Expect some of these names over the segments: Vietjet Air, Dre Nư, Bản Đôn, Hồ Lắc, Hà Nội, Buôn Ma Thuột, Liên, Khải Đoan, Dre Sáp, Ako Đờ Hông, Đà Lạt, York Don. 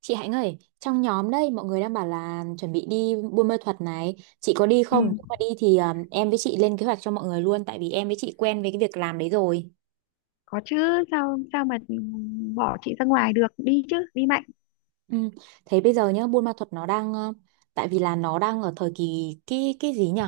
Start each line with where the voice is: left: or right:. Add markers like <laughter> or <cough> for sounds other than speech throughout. right: Chị Hạnh ơi, trong nhóm đây mọi người đang bảo là chuẩn bị đi Buôn Ma Thuột này, chị có đi
left: Ừ,
right: không? Nếu mà đi thì em với chị lên kế hoạch cho mọi người luôn, tại vì em với chị quen với cái việc làm đấy rồi.
left: có chứ, sao sao mà bỏ chị ra ngoài được, đi chứ, đi mạnh.
right: Ừ. Thế bây giờ nhá, Buôn Ma Thuột nó đang tại vì là nó đang ở thời kỳ cái gì nhỉ?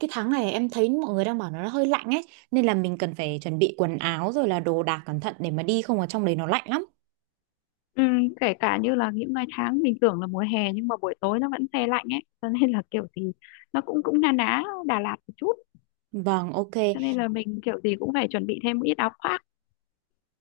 right: Cái tháng này em thấy mọi người đang bảo nó hơi lạnh ấy, nên là mình cần phải chuẩn bị quần áo rồi là đồ đạc cẩn thận để mà đi, không ở trong đấy nó lạnh lắm.
left: Ừ, kể cả như là những ngày tháng mình tưởng là mùa hè nhưng mà buổi tối nó vẫn se lạnh ấy, cho nên là kiểu gì nó cũng cũng na ná Đà Lạt một chút.
right: Vâng, ok.
left: Cho nên là mình kiểu gì cũng phải chuẩn bị thêm một ít áo khoác.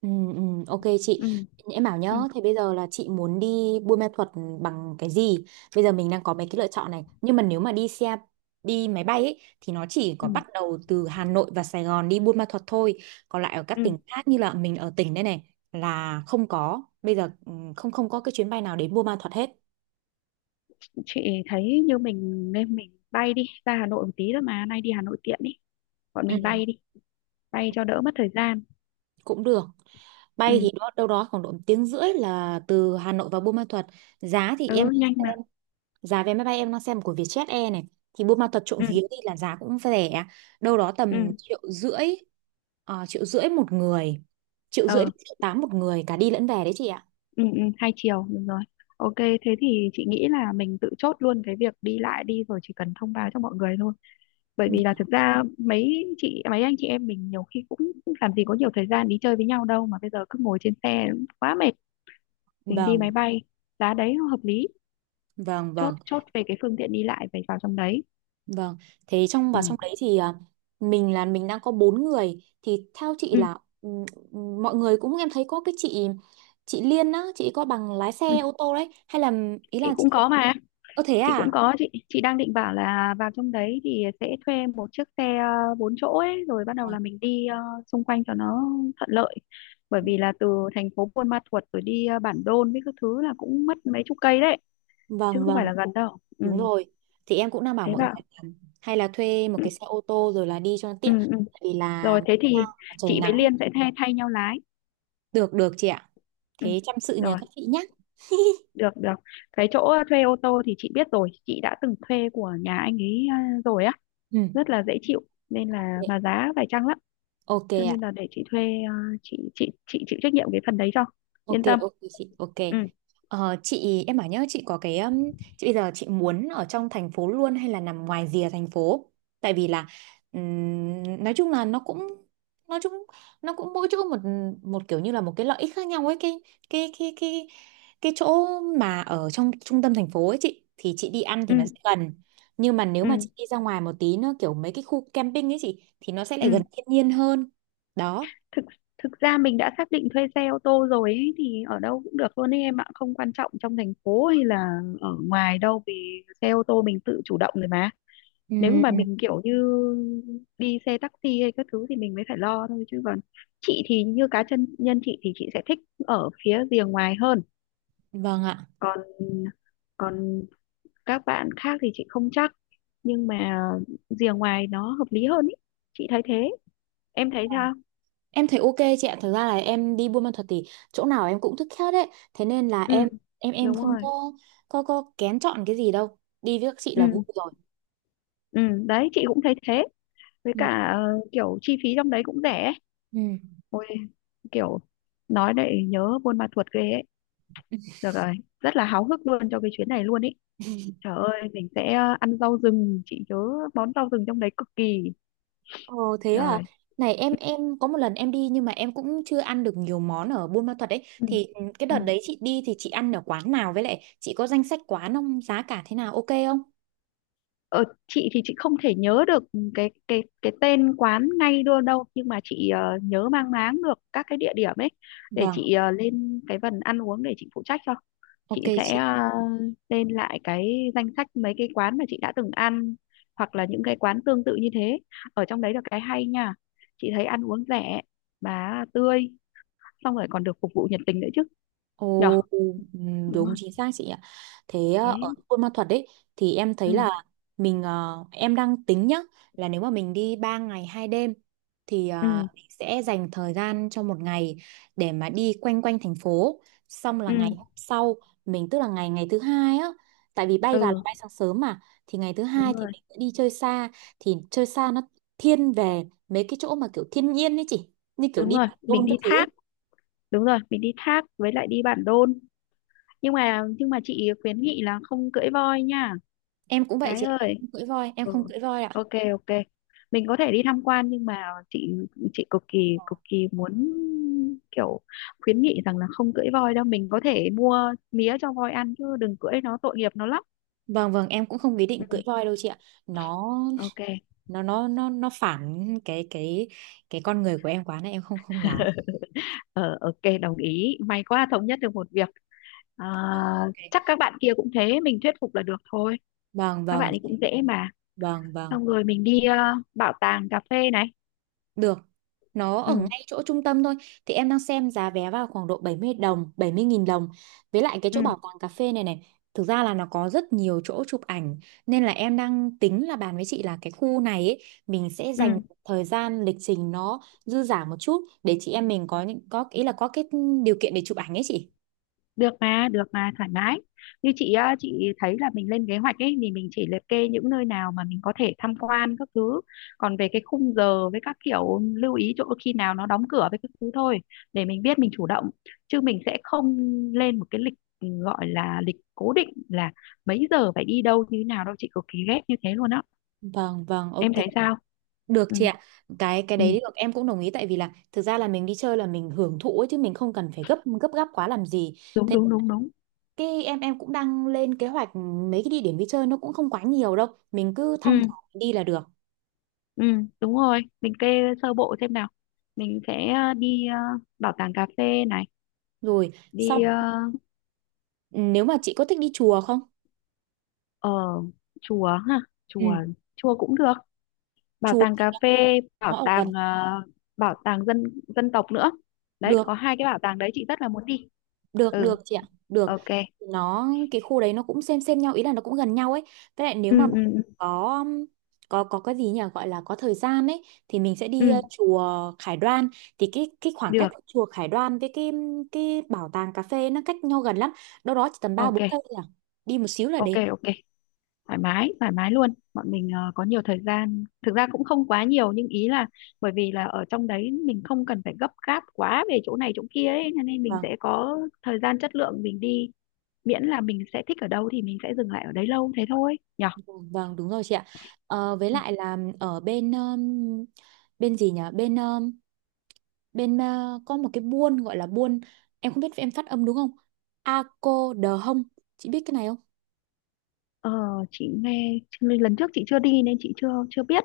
right: Ừ, ừ, ok chị,
left: Ừ,
right: em bảo nhá.
left: ừ,
right: Thế bây giờ là chị muốn đi Buôn Ma Thuột bằng cái gì? Bây giờ mình đang có mấy cái lựa chọn này, nhưng mà nếu mà đi xe, đi máy bay ấy, thì nó chỉ có
left: ừ,
right: bắt đầu từ Hà Nội và Sài Gòn đi Buôn Ma Thuột thôi, còn lại ở các
left: ừ.
right: tỉnh khác, như là mình ở tỉnh đây này, là không có. Bây giờ không không có cái chuyến bay nào đến Buôn Ma Thuột hết.
left: Chị thấy như mình nên mình bay đi ra Hà Nội một tí thôi, mà nay đi Hà Nội tiện đi, bọn mình
right: Ừ,
left: bay đi, bay cho đỡ mất thời gian.
right: cũng được. Bay
left: Ừ,
right: thì đó đâu đó khoảng độ một tiếng rưỡi là từ Hà Nội vào Buôn Ma Thuột. Giá thì em
left: ừ, nhanh
right: xem,
left: mà.
right: giá vé máy bay em đang xem của Vietjet Air này thì Buôn Ma Thuột trộm
left: Ừ,
right: vía đi là giá cũng rẻ, đâu đó
left: ừ.
right: tầm 1,5 triệu. 1,5 triệu một người, 1,5 triệu
left: Ờ,
right: đến 1,8 triệu một người cả đi lẫn về đấy chị ạ.
left: ừ, ừ, hai chiều, đúng rồi. Ok, thế thì chị nghĩ là mình tự chốt luôn cái việc đi lại đi, rồi chỉ cần thông báo cho mọi người thôi. Bởi vì là
right: Vâng,
left: thực ra mấy chị mấy anh chị em mình nhiều khi cũng làm gì có nhiều thời gian đi chơi với nhau đâu, mà bây giờ cứ ngồi trên xe quá mệt. Mình đi
right: vâng,
left: máy bay, giá đấy nó hợp lý.
right: vâng,
left: Chốt,
right: vâng.
left: chốt về cái phương tiện đi lại phải vào trong đấy.
right: Vâng, thế trong và
left: Ừ.
right: trong đấy thì mình đang có bốn người, thì theo chị
left: Ừ.
right: là mọi người cũng, em thấy có cái chị Liên á, chị có bằng lái
left: Ừ.
right: xe ô tô đấy hay là, ý
left: Chị
right: là chị
left: cũng có mà,
right: có, thế
left: chị cũng
right: à?
left: có. Chị đang định bảo là vào trong đấy thì sẽ thuê một chiếc xe bốn chỗ ấy, rồi bắt đầu là mình đi xung quanh cho nó thuận lợi. Bởi vì là từ thành phố Buôn Ma Thuột rồi đi Bản Đôn với các thứ là cũng mất mấy chục cây đấy, chứ
right: Vâng
left: không phải
right: vâng,
left: là gần đâu. Ừ,
right: đúng rồi. Thì em cũng đang bảo
left: thế. Ừ.
right: mọi
left: Bảo.
right: người là hay là thuê một
left: Ừ,
right: cái xe ô tô rồi là đi cho nó
left: ừ,
right: tiện,
left: ừ.
right: tại vì là
left: Rồi thế
right: xa,
left: thì
right: trời
left: chị với
right: nắng.
left: Liên sẽ thay thay nhau lái.
right: Được được chị ạ.
left: Ừ,
right: Thế chăm sự nhờ
left: rồi,
right: các chị nhé.
left: được, được. Cái chỗ thuê ô tô thì chị biết rồi, chị đã từng thuê của nhà anh ấy rồi á,
right: Ừ.
left: rất là dễ chịu, nên là mà giá phải chăng lắm.
right: Ok
left: Cho
right: ạ.
left: nên là để chị thuê. à, chị chịu trách nhiệm cái phần đấy cho
right: Ok
left: yên tâm.
right: ok chị ok.
left: Ừ,
right: Chị, em bảo nhớ chị có cái chị bây giờ chị muốn ở trong thành phố luôn hay là nằm ngoài rìa thành phố, tại vì là ừm, nói chung là nó cũng nói chung nó cũng mỗi chỗ một một kiểu, như là một cái lợi ích khác nhau ấy, cái cái cái cái chỗ mà ở trong trung tâm thành phố ấy chị, thì chị đi ăn thì
left: ừ,
right: nó sẽ gần, nhưng mà nếu mà
left: ừ,
right: chị đi ra ngoài một tí nữa kiểu mấy cái khu camping ấy chị thì nó sẽ
left: ừ.
right: lại gần thiên nhiên hơn đó.
left: Thực thực ra mình đã xác định thuê xe ô tô rồi ấy, thì ở đâu cũng được luôn ấy em ạ, không quan trọng trong thành phố hay là ở ngoài đâu, vì xe ô tô mình tự chủ động rồi mà. Nếu mà
right: Ừm,
left: mình kiểu như đi xe taxi hay các thứ thì mình mới phải lo thôi, chứ còn chị thì như cá chân nhân, chị thì chị sẽ thích ở phía rìa ngoài hơn.
right: vâng ạ.
left: Còn còn các bạn khác thì chị không chắc, nhưng mà rìa ngoài nó hợp lý hơn ý, chị thấy thế, em thấy sao?
right: Em thấy ok chị ạ, thực ra là em đi Buôn Ma thuật thì chỗ nào em cũng thích hết đấy. Thế nên là
left: Ừ,
right: em
left: đúng
right: không
left: rồi.
right: có kén chọn cái gì đâu. Đi với các chị là
left: Ừ,
right: vui rồi.
left: ừ, đấy chị cũng thấy thế. Với
right: Ừ.
left: cả kiểu chi phí trong đấy cũng rẻ ấy.
right: Ừ.
left: Ôi kiểu, nói để nhớ Buôn Ma Thuột ghê ấy. Được rồi, rất là háo hức luôn cho cái chuyến này luôn ý. Trời
right: <laughs>
left: ơi, mình sẽ ăn rau rừng, chị nhớ món rau rừng trong đấy cực kỳ.
right: Ồ thế à.
left: Rồi.
right: Này em có một lần em đi nhưng mà em cũng chưa ăn được nhiều món ở Buôn Ma Thuột đấy.
left: Ừ,
right: Thì cái đợt
left: ừ.
right: đấy chị đi thì chị ăn ở quán nào, với lại chị có danh sách quán không? Giá cả thế nào, ok không?
left: Ờ, chị thì chị không thể nhớ được cái tên quán ngay đâu đâu, nhưng mà chị nhớ mang máng được các cái địa điểm ấy. Để
right: Vâng,
left: chị lên cái phần ăn uống để chị phụ trách cho.
right: ok
left: Chị sẽ
right: chị.
left: lên lại cái danh sách mấy cái quán mà chị đã từng ăn, hoặc là những cái quán tương tự như thế ở trong đấy, là cái hay nha. Chị thấy ăn uống rẻ mà tươi, xong rồi còn được phục vụ nhiệt tình nữa chứ, nhở?
right: Ồ,
left: Đúng
right: đúng chính
left: không?
right: xác chị ạ. Thế
left: Thế.
right: ở Buôn Ma Thuột đấy thì em thấy
left: Ừ,
right: là mình, em đang tính nhá, là nếu mà mình đi 3 ngày 2 đêm thì
left: ừ,
right: mình sẽ dành thời gian cho một ngày để mà đi quanh quanh thành phố, xong là ngày
left: ừ,
right: hôm sau mình, tức là ngày ngày thứ hai á, tại vì bay vào
left: ừ.
right: là bay sáng sớm mà, thì ngày thứ
left: Đúng
right: hai thì
left: rồi,
right: mình sẽ đi chơi xa, thì chơi xa nó thiên về mấy cái chỗ mà kiểu thiên nhiên ấy chị, như kiểu
left: đúng
right: đi
left: rồi,
right: Bản
left: mình
right: Đôn các
left: đi
right: thứ ấy.
left: thác, đúng rồi, mình đi thác với lại đi bản đôn, nhưng mà chị khuyến nghị là không cưỡi voi nha.
right: Em cũng vậy
left: Gái
right: chị ạ, em
left: ơi.
right: không cưỡi voi, em
left: Ừ.
right: không cưỡi voi ạ.
left: Ok, ok, mình có thể đi tham quan, nhưng mà chị chị
right: Ờ.
left: cực kỳ muốn kiểu khuyến nghị rằng là không cưỡi voi đâu. Mình có thể mua mía cho voi ăn chứ đừng cưỡi, nó tội nghiệp nó lắm.
right: Vâng vâng, em cũng không ý
left: Ừ.
right: định cưỡi voi đâu chị ạ. Nó
left: Ok.
right: nó phản cái con người của em quá nên em không không dám.
left: <laughs> Ờ, ok, đồng ý, may quá thống nhất được một việc. à,
right: Ờ, ok.
left: Chắc các bạn kia cũng thế, mình thuyết phục là được thôi,
right: Vâng
left: các
right: vâng,
left: bạn ấy
right: chị.
left: cũng dễ mà.
right: Vâng vâng.
left: Xong rồi mình đi bảo tàng cà phê này.
right: Được. Nó ở
left: Ừ,
right: ngay chỗ trung tâm thôi. Thì em đang xem giá vé vào khoảng độ 70 đồng, 70.000 đồng. Với lại cái chỗ
left: ừ,
right: bảo tàng cà phê này này, thực ra là nó có rất nhiều chỗ chụp ảnh, nên là em đang tính là bàn với chị là cái khu này ấy, mình sẽ
left: ừ,
right: dành thời gian lịch trình nó dư dả một chút, để chị em mình có những, có ý là có cái điều kiện để chụp ảnh ấy chị.
left: được mà, được mà, thoải mái. Như chị á, chị thấy là mình lên kế hoạch ấy thì mình chỉ liệt kê những nơi nào mà mình có thể tham quan các thứ, còn về cái khung giờ với các kiểu lưu ý chỗ khi nào nó đóng cửa với các thứ thôi, để mình biết mình chủ động. Chứ mình sẽ không lên một cái lịch, gọi là lịch cố định là mấy giờ phải đi đâu như thế nào đâu, chị cực kỳ ghét như thế luôn á,
right: Vâng, vâng, ok.
left: em thấy sao?
right: Được
left: Ừ,
right: chị ạ. Cái
left: ừ,
right: đấy được, em cũng đồng ý, tại vì là thực ra là mình đi chơi là mình hưởng thụ ấy, chứ mình không cần phải gấp gấp gáp quá làm gì.
left: đúng,
right: Thế.
left: đúng, đúng, đúng.
right: Cái em cũng đang lên kế hoạch mấy cái địa điểm đi chơi, nó cũng không quá nhiều đâu. Mình cứ
left: Ừ.
right: thong thả đi là được.
left: Ừ, đúng rồi, mình kê sơ bộ xem nào. Mình sẽ đi bảo tàng cà phê này,
right: Rồi, xong
left: đi
right: ừ, nếu mà chị có thích đi chùa không?
left: ở chùa ha,
right: Ừ,
left: chùa chùa cũng được, bảo
right: chùa
left: tàng
right: thì
left: cà phê, bảo
right: nó ở gần.
left: tàng bảo tàng dân dân tộc nữa. Đấy, có
right: Được.
left: hai cái bảo tàng đấy chị rất là muốn đi.
right: Được
left: Ừ,
right: được chị ạ, được.
left: ok.
right: Nó cái khu đấy nó cũng xem nhau, ý là nó cũng gần nhau ấy. Với lại nếu mà
left: Ừ,
right: mình
left: ừ, ừ,
right: có có cái gì nhỉ, gọi là có thời gian ấy, thì mình sẽ đi
left: ừ,
right: chùa Khải Đoan. Thì cái khoảng cách
left: được.
right: của chùa Khải Đoan với cái bảo tàng cà phê nó cách nhau gần lắm. Đâu đó chỉ tầm ba
left: Ok,
right: bốn cây thôi à. Đi một xíu là
left: ok,
right: đến.
left: ok. Thoải mái, thoải mái luôn, bọn mình có nhiều thời gian, thực ra cũng không quá nhiều, nhưng ý là bởi vì là ở trong đấy mình không cần phải gấp gáp quá về chỗ này chỗ kia ấy, cho nên mình
right: Vâng,
left: sẽ có thời gian chất lượng mình đi. Miễn là mình sẽ thích ở đâu thì mình sẽ dừng lại ở đấy lâu thế thôi, nhở.
right: vâng vâng, đúng rồi chị ạ. Với
left: Ừ.
right: lại là ở bên bên gì nhỉ? Bên bên có một cái buôn gọi là buôn, em không biết em phát âm đúng không, Ako Đờ Hông, chị biết cái này không?
left: ờ, chị nghe lần trước chị chưa đi nên chị chưa chưa biết.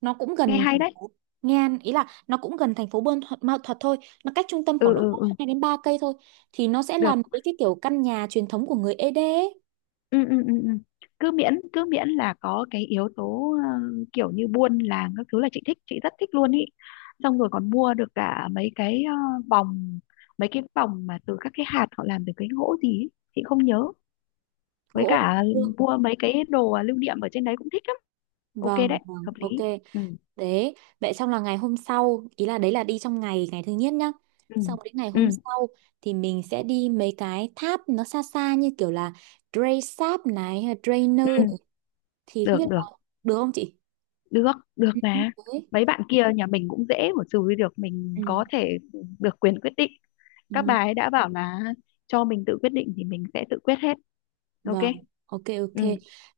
right: Nó cũng
left: Nghe
right: gần
left: hay
right: thành
left: đấy.
right: phố. Ngan ý là nó cũng gần thành phố Buôn Thuật, Mao Thuật thôi, nó cách trung tâm khoảng
left: Ừ,
right: độ
left: ừ, ừ,
right: 2-3 cây thôi, thì nó sẽ làm
left: được.
right: cái kiểu căn nhà truyền thống của người Ede ấy.
left: Ừ, ừ, ừ, ừ. Cứ miễn là có cái yếu tố kiểu như buôn làng các thứ là chị thích, chị rất thích luôn ý. Xong rồi còn mua được cả mấy cái vòng, mà từ các cái hạt họ làm từ cái gỗ gì ý. Chị không nhớ. Với
right: Gỗ ngày
left: cả
right: xưa.
left: mua mấy cái đồ lưu niệm ở trên đấy cũng thích lắm. Ok
right: Vâng
left: đấy,
right: vâng
left: hợp lý.
right: ok.
left: Ừ,
right: Đấy, vậy xong là ngày hôm sau, ý là đấy là đi trong ngày, ngày thứ nhất nhá.
left: ừ,
right: Xong đến ngày hôm
left: ừ,
right: sau thì mình sẽ đi mấy cái tháp nó xa xa, như kiểu là Dre Sáp này, hay là Dre Nư này.
left: ừ.
right: Thì không
left: Được,
right: biết
left: được,
right: là được không chị?
left: được, được
right: Ừ.
left: mà.
right: Đấy.
left: Mấy bạn kia nhà mình cũng dễ mà, xử lý được, mình
right: Ừ.
left: có thể được quyền quyết định. Các bà
right: Ừ,
left: ấy đã bảo là cho mình tự quyết định thì mình sẽ tự quyết hết. Ok.
right: vâng, ok
left: Ừ,
right: ok.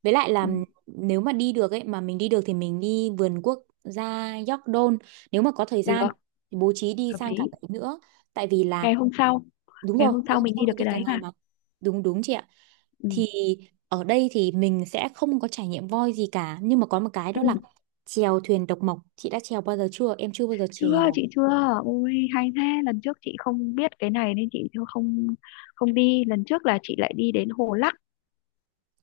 right: Với lại
left: ừ,
right: là nếu mà đi được ấy, mà mình đi được thì mình đi vườn quốc gia York Don. Nếu mà có thời gian
left: được,
right: thì bố trí đi
left: hợp
right: sang cả
left: lý.
right: đấy nữa. Tại vì là,
left: Ngày hôm sau,
right: đúng rồi, ngày hôm
left: mình
right: sau
left: đi được
right: thì đi
left: cái
right: cả
left: đấy
right: ngày
left: mà.
right: mà. Đúng đúng chị ạ.
left: Ừ,
right: Thì ở đây thì mình sẽ không có trải nghiệm voi gì cả, nhưng mà có một cái đó
left: ừ.
right: là chèo thuyền độc mộc, chị đã chèo bao giờ chưa, em chưa bao giờ
left: Chưa,
right: chèo.
left: chị chưa. Ôi hay thế, lần trước chị không biết cái này nên chị chưa, không không đi. Lần trước là chị lại đi đến Hồ Lắc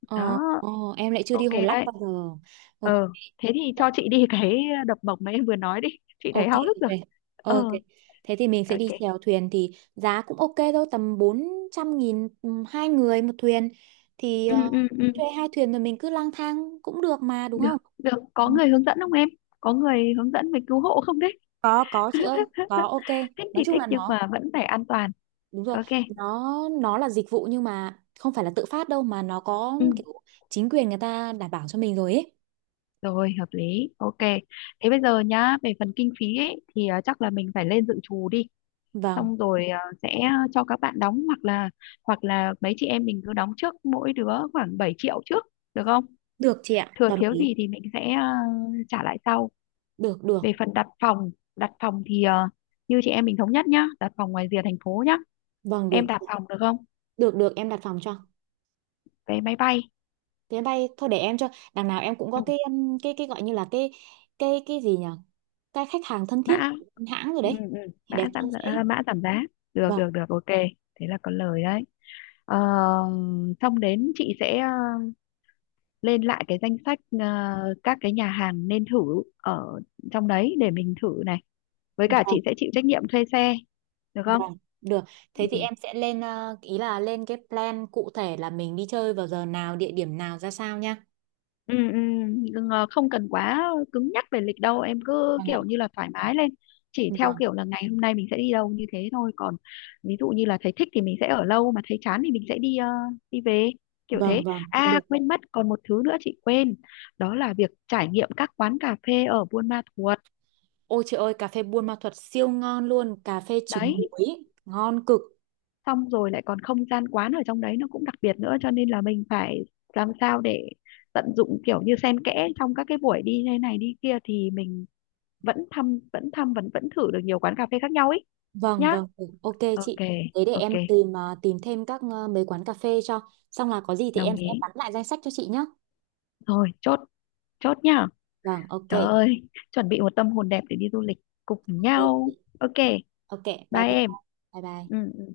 right: ờ,
left: đó.
right: ờ, em lại chưa đi
left: Ok
right: Hồ Lắc
left: đấy.
right: bao giờ. Ok
left: ờ Thế thì cho chị đi cái đập bổng mà em vừa nói đi, chị thấy
right: ok
left: háo hức rồi.
right: ok ok.
left: ờ
right: Thế thì mình sẽ đi
left: ok.
right: chèo thuyền, thì giá cũng ok thôi, tầm 400.000, hai người một thuyền. Thì
left: Ừ, ừ, ừ.
right: thuê hai thuyền rồi mình cứ lang thang cũng được mà, đúng
left: Được,
right: không?
left: được,
right: Ừ.
left: có người hướng dẫn không em? Có người hướng dẫn về cứu hộ không đấy?
right: Có chị
left: <laughs>
right: ơi, có, ok.
left: Thích thì
right: Nói chung
left: thích
right: là
left: nhưng
right: nó,
left: mà vẫn phải an toàn.
right: đúng rồi,
left: Ok.
right: nó nó là dịch vụ nhưng mà không phải là tự phát đâu, mà nó có
left: Ừ.
right: kiểu chính quyền người ta đảm bảo cho mình rồi ấy.
left: Rồi, hợp lý. Ok. Thế bây giờ nhá, về phần kinh phí ấy thì chắc là mình phải lên dự trù đi,
right: Vâng.
left: xong rồi sẽ cho các bạn đóng, hoặc là mấy chị em mình cứ đóng trước mỗi đứa khoảng 7 triệu trước, được không?
right: Được chị ạ.
left: Thừa
right: Đồng
left: thiếu
right: ý.
left: gì thì mình sẽ trả lại sau.
right: Được được.
left: Về phần đặt phòng, đặt phòng thì như chị em mình thống nhất nhá, đặt phòng ngoài rìa thành phố nhá,
right: Vâng, được.
left: em đặt phòng được không?
right: Được được em đặt phòng cho.
left: Vé máy bay.
right: Thế bay thôi, để em cho. Đằng nào em cũng có
left: Ừ,
right: cái cái gọi như là cái gì nhỉ, cái khách hàng thân thiết
left: mã.
right: hãng rồi
left: Ừ,
right: đấy,
left: ừ,
right: thì đẹp cho dễ.
left: mã giảm giá. Được,
right: Vâng
left: được, được, ok. Thế là có lời đấy. Ờ, xong đến chị sẽ lên lại cái danh sách các cái nhà hàng nên thử ở trong đấy để mình thử này, với cả
right: vâng
left: chị sẽ chịu trách nhiệm thuê xe, được không?
right: vâng, được. Thế
left: Ừ.
right: thì em sẽ lên ý là lên cái plan cụ thể, là mình đi chơi vào giờ nào, địa điểm nào, ra sao nha.
left: Ừ, ừ, đừng không cần quá cứng nhắc về lịch đâu em, cứ
right: Vâng ạ.
left: kiểu như là thoải mái lên, chỉ theo
right: Vâng.
left: kiểu là ngày hôm nay mình sẽ đi đâu như thế thôi. Còn ví dụ như là thấy thích thì mình sẽ ở lâu, mà thấy chán thì mình sẽ đi về, kiểu
right: Vâng
left: thế.
right: vâng,
left: À,
right: được.
left: quên mất, còn một thứ nữa chị quên, đó là việc trải nghiệm các quán cà phê ở Buôn Ma Thuột.
right: Ôi trời ơi, cà phê Buôn Ma Thuột siêu ngon luôn, cà phê trứng
left: Đấy,
right: muối ngon cực.
left: xong rồi lại còn không gian quán ở trong đấy nó cũng đặc biệt nữa, cho nên là mình phải làm sao để tận dụng kiểu như xen kẽ trong các cái buổi đi thế này đi kia, thì mình vẫn thăm vẫn thăm vẫn vẫn thử được nhiều quán cà phê khác nhau ấy.
right: Vâng
left: Nhá.
right: vâng, được. Ok
left: Ok,
right: chị, thế để
left: ok,
right: em tìm tìm thêm các, mấy quán cà phê cho. Xong là có gì thì
left: đồng
right: em sẽ
left: ý.
right: bắn lại danh sách cho chị nhé.
left: Thôi chốt, chốt nhá.
right: Vâng, ok.
left: Trời ơi, chuẩn bị một tâm hồn đẹp để đi du lịch cùng
right: Ok,
left: nhau.
right: chị.
left: Ok,
right: Ok, bye
left: bye
right: bye.
left: em.
right: Bye bye.
left: Ừ. Ừ.